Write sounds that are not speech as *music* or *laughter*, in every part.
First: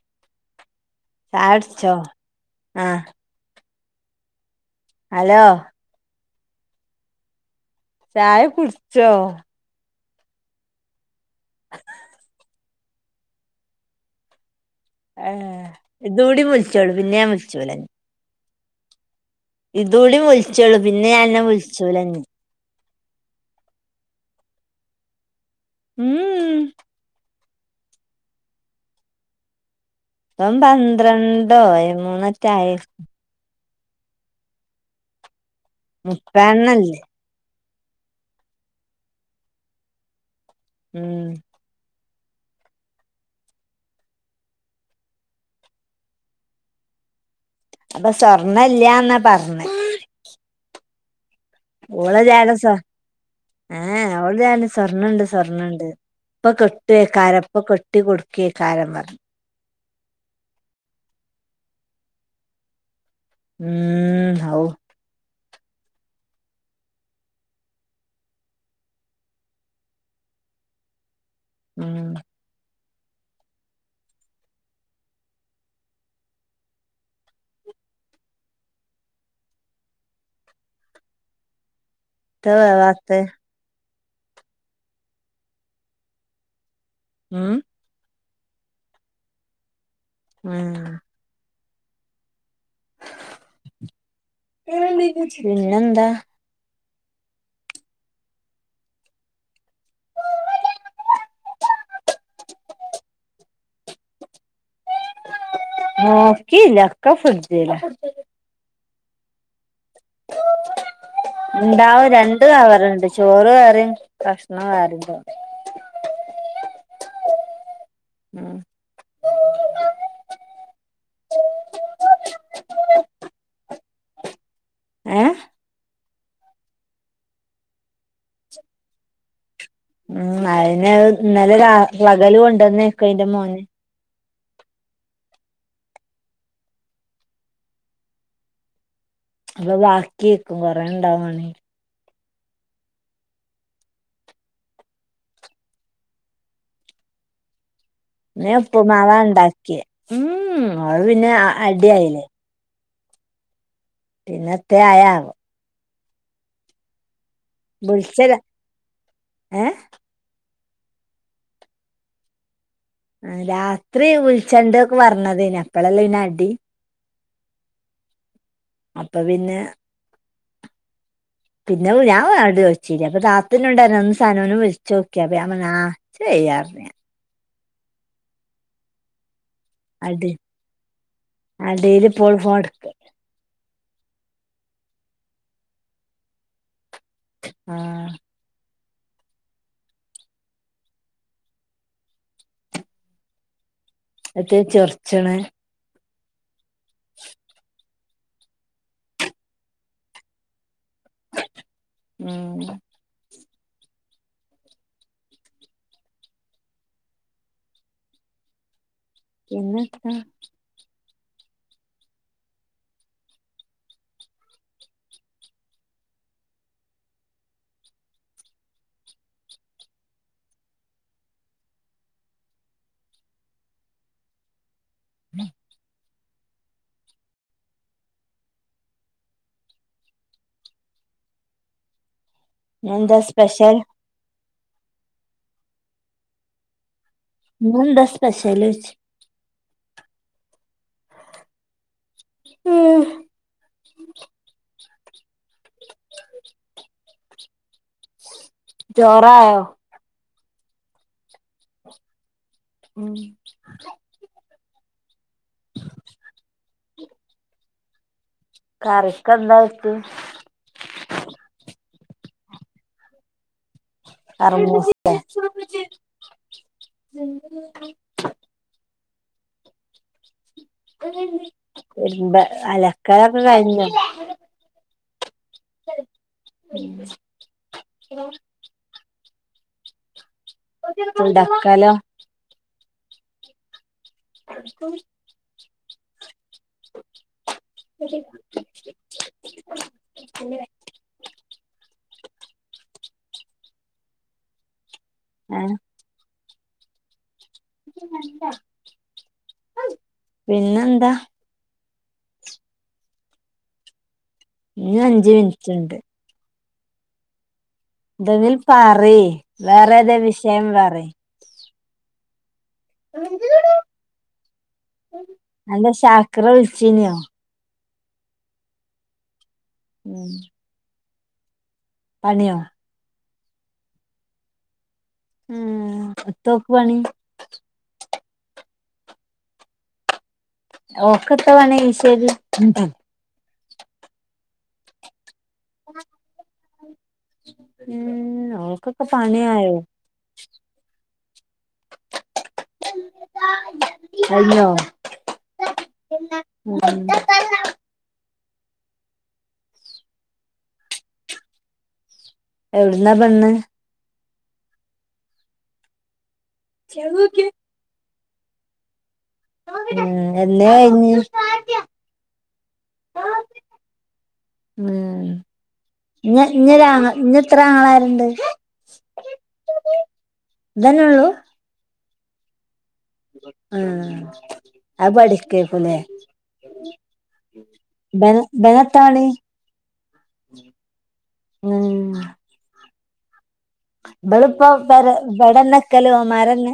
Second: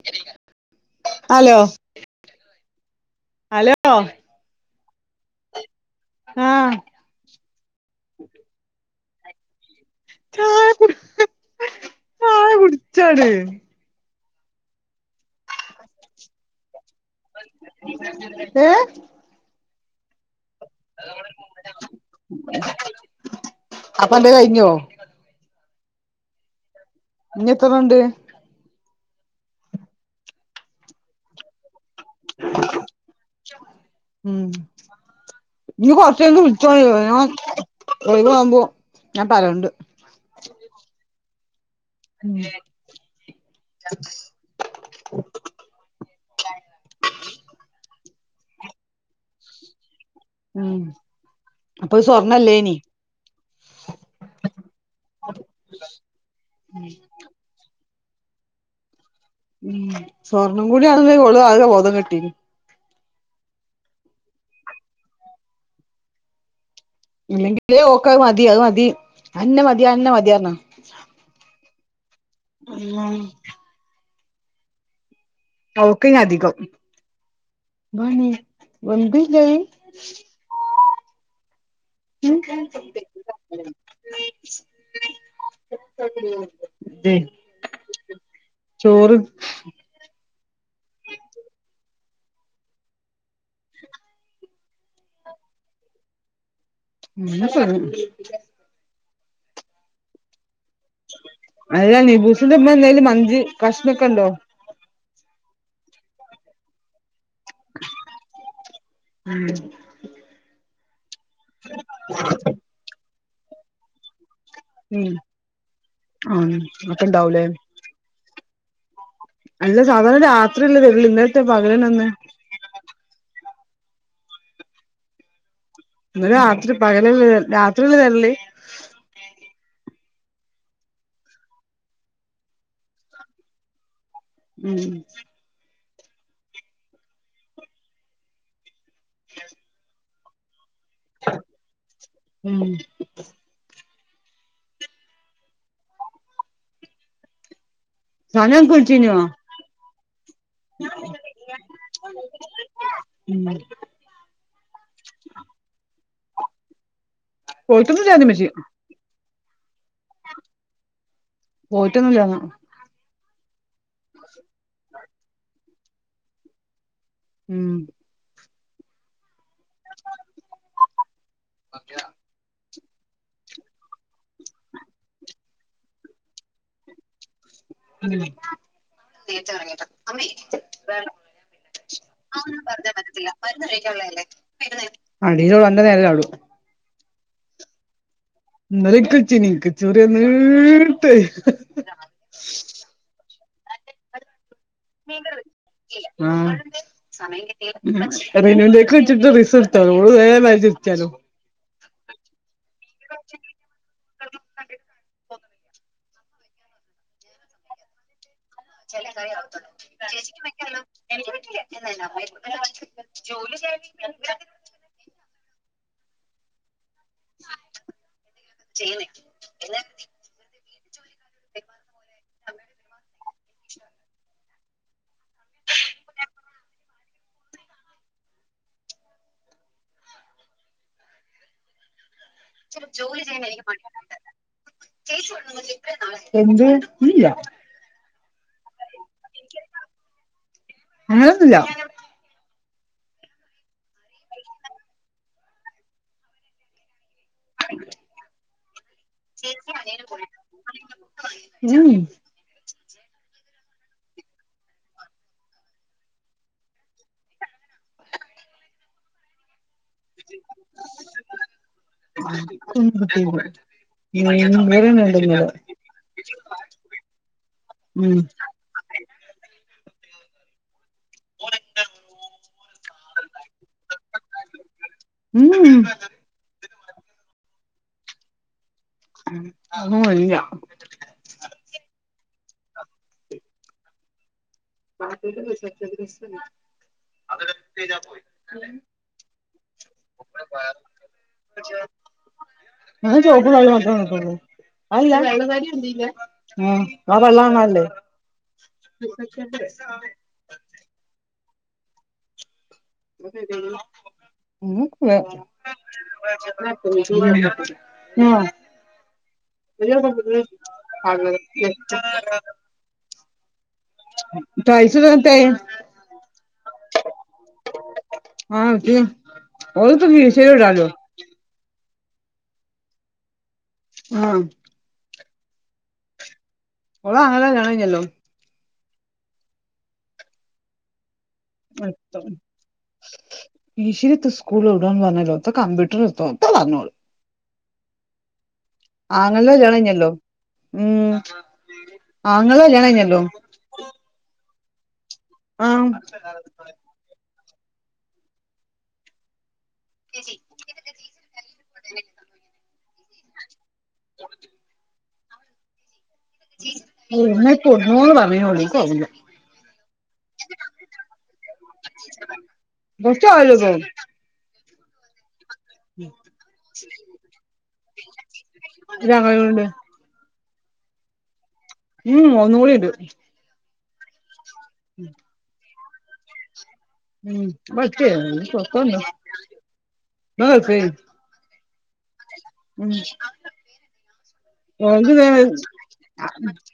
*unintelligible* Hello ചായുടിച്ചോ? ആഹ് hello hello ആഹ് ചായ കുടിച്ചോ? *unintelligible* *unintelligible* ആഹ് കുടിച്ചാട്. ഏഹ് ഇതൂടി വിളിച്ചോളു പിന്നെ ഞാൻ വിളിച്ചൂല ഏഹ് ഇതൂടി വിളിച്ചുളൂ പിന്നെ ഞാൻ അന്നെ വിളിച്ചൂലാ എനി. അപ്പോ അന്റെ കഴിഞ്ഞോ? ഉം ഉം ഇനി എത്രണ്ണം ഉണ്ട്? ഇപ്പം പന്ത്രണ്ടോ പതിമൂന്നൊറ്റേ ആയേ. ഉം ഇജ്ജ് കുറച്ച് കഴിഞ്ഞിട്ട് മുപ്പെണ്ണല്ലേ വിളിച്ചോണ്ട് ഞാ ഒഴിവാകുമ്പോ ഞാൻ പറയണ്ട്. ഉം *unintelligible* അപ്പോ സ്വർണ്ണല്ലാന്നാ പറഞ്ഞെ. ഉം അപ്പോ ഓള് ലേലം സ്വ സ്വർണ്ണല്ലേനി ഏഹ് അവളോട് ഞാ പറഞ്ഞ് സ്വർണ്ണണ്ട് സ്വർണ്ണണ്ട് ഇഇപ്പോ കിട്ടുവേക്കാരം ഇപ്പോ കിട്ട ട്ടി കൊടുക്കേക്കാരം പറഞ്ഞ്. ഉം സ്വർണം കൂടി ആകുമ്പോ ഓള് ആകെ ബോധം കെട്ടിനി. ഉം ഔ ഇല്ലെങ്കിലേ ഓക്കത് മതി അത് മതി അയന്നെ മതി അയന്നെ മതി പറഞ്ഞാ. ഉം *unintelligible* *unintelligible* അധികം *unintelligible* വെന്തില്ലേ *unintelligible* *unintelligible* വേവാത്തേ? ഉം *unintelligible* ചോറ്. ഉം പിന്നെന്താ? *unintelligible* അല്ല നിബൂസിന്റെ ഉമ്മ എന്തേലും മഞ്ച് കഷ്ണമൊക്കെ ഉണ്ടോ? നോക്കിയില്ല ഒക്കെ ഫ്രിഡ്ജിലാ. ഉം ഇണ്ടാവും രണ്ടു കവറിണ്ട് ചോറ് വേറെയും കഷ്ണം വേറെണ്ടാവും. ഉം അപ്പോ ഇണ്ടാവൂലേ? ഉം അല്ല സാധാരണ രാത്രിയല്ലേ തരുവൊള്ളൂ ഇന്നെന്തേ പകലന്നെ തന്നേ? ഏഹ് ഇന്നലെ രാത്രി പകലല്ലേ രാത്രി അല്ലേ തരല്? ഉം അയിന് അത് ഇന്നലെ രാ പകല് കൊണ്ടന്നേക്കും അയിന്റെ മോന്. ഉം അപ്പൊ ബാക്കിയേക്കും കൊറെ ഇണ്ടാവാണെ ഉം ഞാൻ സനു അനക്ക് ഉപ്പുമാവ് വിളിച്ചീനോ ഉണ്ടാക്കിയേ ഉം അവള് പിന്നെ അടിയായില്ലേ ഉം പിന്നത്തെ ആയാവോ പോയിട്ടൊന്നുല്ലാന്ന് ബുളിച്ചല ഉമ്മച്ചി ഏഹ്‌ പോയിറ്റൊന്നില്ലാന്നേ രാത്രി വിളിച്ചണ്ടാ ഒക്കെ പറഞ്ഞതേനി അപ്പളല്ലേ പിന്നെ അടി ഉം അപ്പൊ പിന്നെ പിന്നെ ഞാൻ വട് ചോച്ച ശരി അപ്പൊ താത്തില് ഉണ്ടായിരോന്ന് സനോനും വിളിച്ചു നോക്കിയ അപ്പ അമ്മനാ ചെയ്യാറ നേച്ച ഇറങ്ങിയതാ അട് അമ്മേ വേണം അടീല് ഇപ്പോൾ അങ്ങനെ ഫോൺ ഒന്നും എടുക്ക പറഞ്ഞാൽ പറ്റത്തില്ല മരുന്നു കഴിക്കാനുള്ളതല്ലേ അടിയിലോളു എന്റെ നേരാടൂ ആഹ് നല കച്ചി നീക്ക് ചെറിയ നീരിട്ടേ ആത് ചർച്ചണ ആഹ് സമയം കിട്ട റിനുവിന്റെേക്കക്ക് വെച്ചിട്ട് റിസ് എടുത്താലോ ഓ വേറെ മതിച്ചാലോ *unintelligible* *unintelligible* ച കറി ആ പിന്നെത്താ മക്കല്ലോ *unintelligible* എനിക്ക് പട്ടില്ല നമ്മ ജോലി്യ ചെയ എല്ല ഉ *unintelligible* *unintelligible* *inaudible* ഇന്നെന്താ സ്പെഷ്യൽ *unintelligible* എന്ത് ഇല്ല നന്ത സ്പശല് വെച്ച അങ്ങനൊന്നുല്ല ഉം *inaudible* ആ *unintelligible* ഉ *unintelligible* ഉം *unintelligible* ഉം *unintelligible* *inaudible* കറിക്ക എന്താ വട്ട് ഉം *unintelligible* *unintelligible* കറ്മൂസ വേറേന ഉം എരുമ്പ അലക്കടൊക്കെ കഴിഞ്ഞു ഉം ഉം *unintelligible* അഞ്ച *unintelligible* തുടാക്കാലോ ആഹ് *unintelligible* *unintelligible* അത് പോയി *unintelligible* ചപ്പ മാത്ര അ *unintelligible* ഏ ആ വെള്ളന്നല്ലേ പിന്നെ എന്താ ഇനി അഞ്ച് ഉ മിനിറ്റ് ഉണ്ട് *unintelligible* ഇതെങ്ക പറി വേറെ ഏതെ വിഷയം പറ എ എന്റെ ശാക്ര വിൾച്ചിനോ ആച്ച പ്പ ഉം ശഇടാലോ പണിയോ ആഹ് ഉം തോക്ക് പണി ഓളും ആങ്ങളയും ഇങ്ങളെന്നെ ഉള്ളൂ ഓക്കട്ട് വേണെ ഈശരി ഈ ശിരിത്ത് സ്കൂൾ എവിടാന്ന് പറഞ്ഞാല് ഇത് കമ്പ്യൂട്ടർ *unintelligible* ഒക്കെ പറഞ്ഞോൾ ഉം ഓൾക്ക് ആങ്ങൾന്റെ കല്യാണം കഴിഞ്ഞല്ലോ ഉം ആങ്ങളടെ കല്യാണം കഴിഞ്ഞല്ലോ കഴിഞ്ഞോ ആ *unintelligible* *inaudible* എവിടുന്നാ പെണ്ണ് *inaudible* എന്നേ പൊന്നോ പറഞ്ഞോളൂ എനിക്ക് ഓർമയില്ല ഉം എന്നേ കഴിഞ്ഞ് കുറച്ച് ആയില്ലപ്പം ഉം ഇ ഇഞ്ഞൊരു ഇഞ്ഞ് എത്ര ആങ്ങളര്ണ്ട് ഞങ്ങളുണ്ട് ഇതന്നെള്ളൂ ഉം ഒന്ന്കൂടിണ്ട് ആഹ അപടികേക്കുല്ലേ ഉം പറ്റേ ബന പൊക്കണ്ടോ ബനത്താണി ഗൾഫേ. ഉം ഉം ഇബളുപ്പം ഓൾക്ക് പെരെ ഇതേ ഇവെടെന്നെ നിക്കല് ഓമ്മാരന്നെ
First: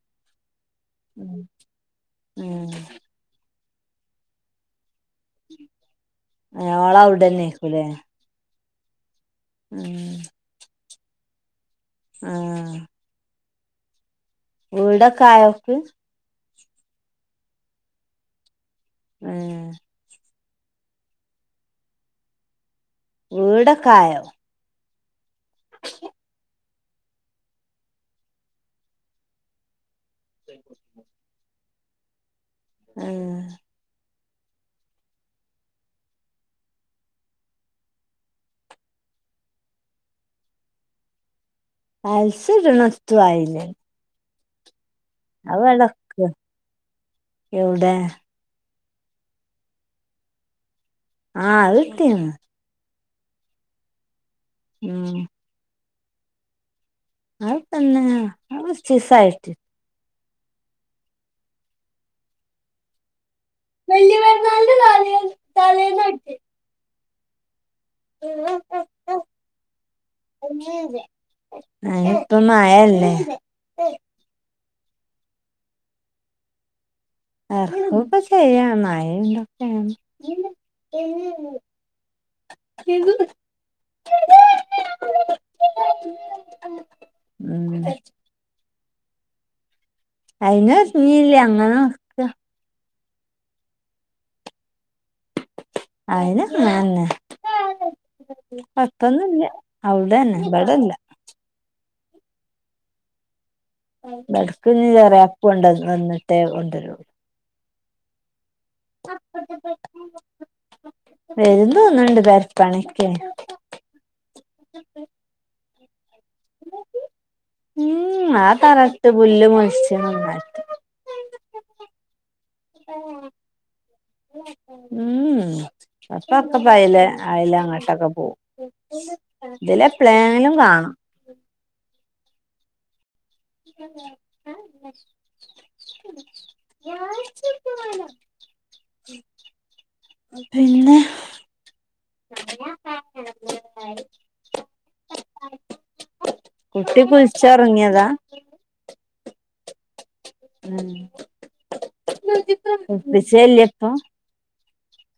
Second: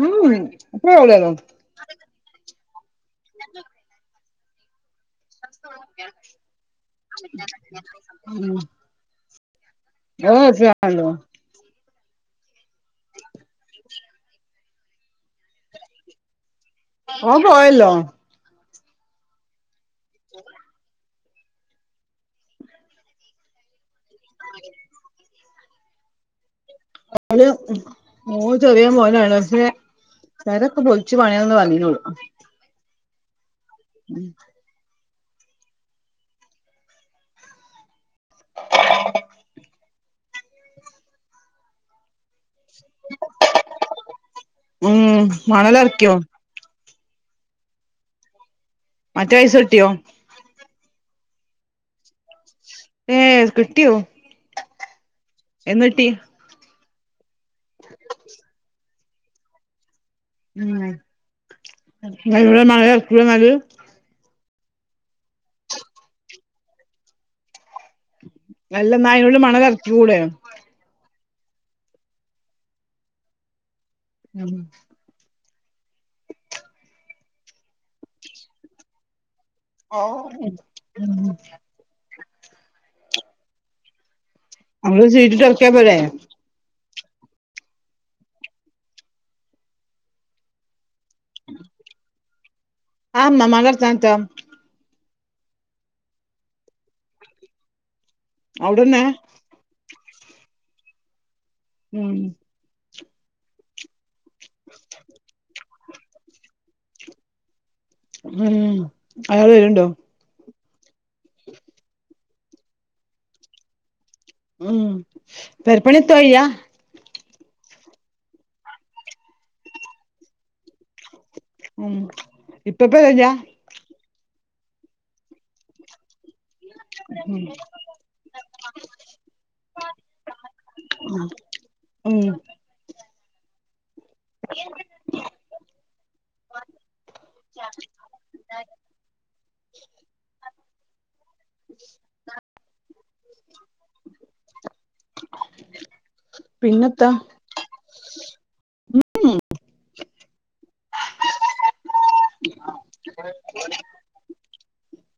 ഉം അത്രേ ആവുലലോ ഉം ഞങ്ങളും *unintelligible* ഓള് അവിടെന്നെ ആയിരിക്കുലെ ഉം ചെയ്യാലോ ആഹ് വീടൊക്കെ ആയോക്ക് ഓൻ പോയല്ലോ ഉം *inaudible* വീടക്കായോ *unintelligible* മോൻ ചെറിയ മോനാണ് പക്ഷെ പെര ഇപ്പോ പൊളിച്ചു പാണിയാന്ന് പറഞ്ഞേയുള്ളു ഉം ഉം അൽസിടണൊത്തു ആയിലെ ഉം മണലെറക്കിയോ *unintelligible* എവിടെ മറ്റേ പൈസ കിട്ടിയോ ആഹ് അത് കിട്ടി ഏഹ് കിട്ടിയോ മ് എന്ന് പറ്റി ചീസആയിട്ട് ഉം ഇവിടെ മഴ *unintelligible* വല്യ പെരുന്നാളിന്റെ തലേ തലേന്ന് തൊട്ട് അല്ല ന്നാ അയ്നോട് മണലെർക്ക് യൂടെ ഒന്നു ഇല്ല അയിന് ഇപ്പം മയയല്ലേ ഉം ഇറക്കുക ചെയ്യാം മയയൊണ്ട് ഓ *inaudible* *unintelligible* നമ്മള് ഇത് ചെയ്തിട്ട് എറക്കിയ പോരെ ഉം അയിന് ഒരങ്ങില്ല്യ ഒര്ങ്ങണം ആ *unintelligible* എട്ത്ത് *unintelligible* അയിന് അങ്ങനെനന്നേ അവിടെന്നെ കൊഴപ്പൊന്നുല്ല അവട അന്നെ ഇവിടല്ല ഉം *unintelligible* എന്നിട്ടേ കൊണ്ടരു ഉം അയാള് വര്ണ്ടോ വരും തോന്നുണ്ട് പെരപ്പണിക്കെ ഉം പെരപ്പണി എത്തും ആയിയ്യാ ഉം ആ തറട്ട് പുല്ല് മൊൾച്ചത് നന്നായി ഉം ഇപ്പപ്പ വരാ ഉം പപ്പക്കെ പയല അയല അങ്ങോട്ടക്ക പോവും ഇതിലെ എപ്ലെലും കാണും ഉം *unintelligible* പിന്നെ *unintelligible* കുട്ടി പിന്നെത്താ കുൾച്ച് ഒറങ്ങിയതാ ഉം കൂൾപ്പിച്ചേല്യേ ഇപ്പം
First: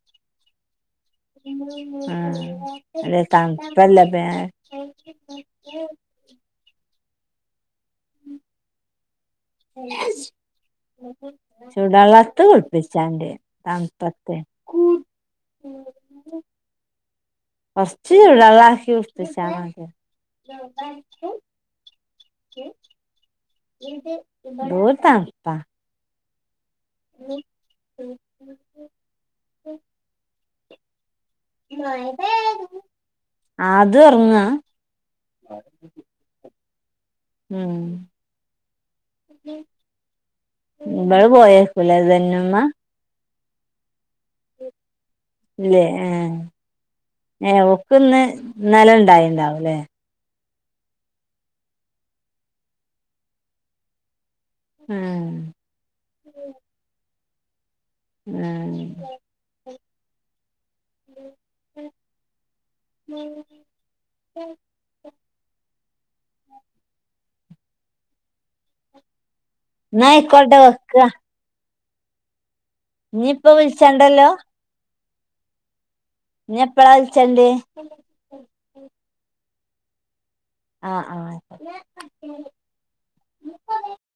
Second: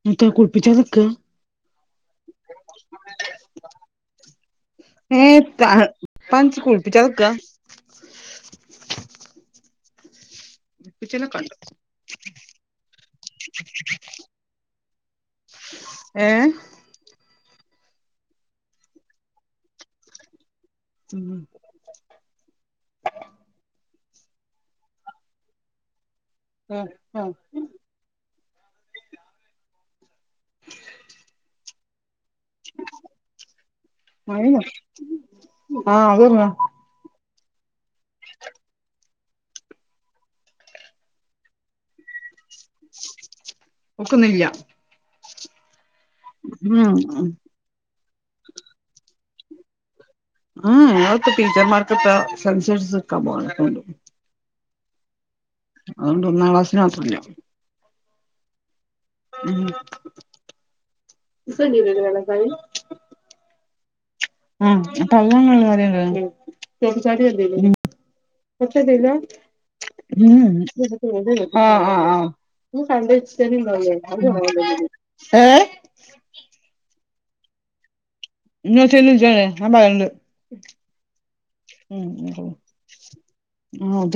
*unintelligible* കുളിപ്പിച്ച നിക്കാ ആ അതെ തണുപ്പല്ലേ *unintelligible* ഏ *unintelligible* കുളിപ്പിച്ച നിക്ക്കാ ഉം കുളിപ്പിച്ചലൊക്കെ ഉണ്ട്. ചൂട് വെള്ളത്ത് കുളിപ്പിച്ചാണ്ടി തണുപ്പത്ത് ഏഹ് കൊറച്ച് ചൂട് വെള്ളാക്കി കൂൾപ്പിച്ചാ മതി ഉം എന്തോരു തണുപ്പാ ഉം ആഹ് *unintelligible* ആദ്യം ഒറങ്ങാ മഴയോ ആഹ് അത് തന്നെ ഉം ഇങ്ങള് പോയാൽ പിള്ളാര്‌ തന്നെ *unintelligible* ഒക്കുന്നില്ല ഇല്ലേ ആഹ് ഉം എ ഓക്കിന്ന് ഇന്നല ഉണ്ടായിണ്ടാവും ഇല്ലേ ആഹ് ഞങ്ങക്ക്‌ ടീച്ചർമാർക്കിപ്പോ സെൻസേഴ്സ്ടുക്കാൻ പോണെ കൊണ്ട് ആഹ് അതുകൊണ്ട് ഒന്നാം ക്ലാസിന് മാത്രം ഇല്ല ഏ ഉം *unintelligible* ആഹ് അപ്പൊ *unintelligible* *unintelligible* ഇന്നാ ആയിക്കോട്ടെ വെക്കാ ആഹ് ആഹ് ആഹ് ഇഞ്ഞിപ്പ വിളിച്ചണ്ടല്ലോ *unintelligible* ഏ ഇനി എപ്പളാ വിളിച്ചണ്ടിയെ എന്നാ ശെരി വെച്ചേരെ ഞാൻ പറയണ്ട് ആഹ് ആഹ് ആഹ് അതെ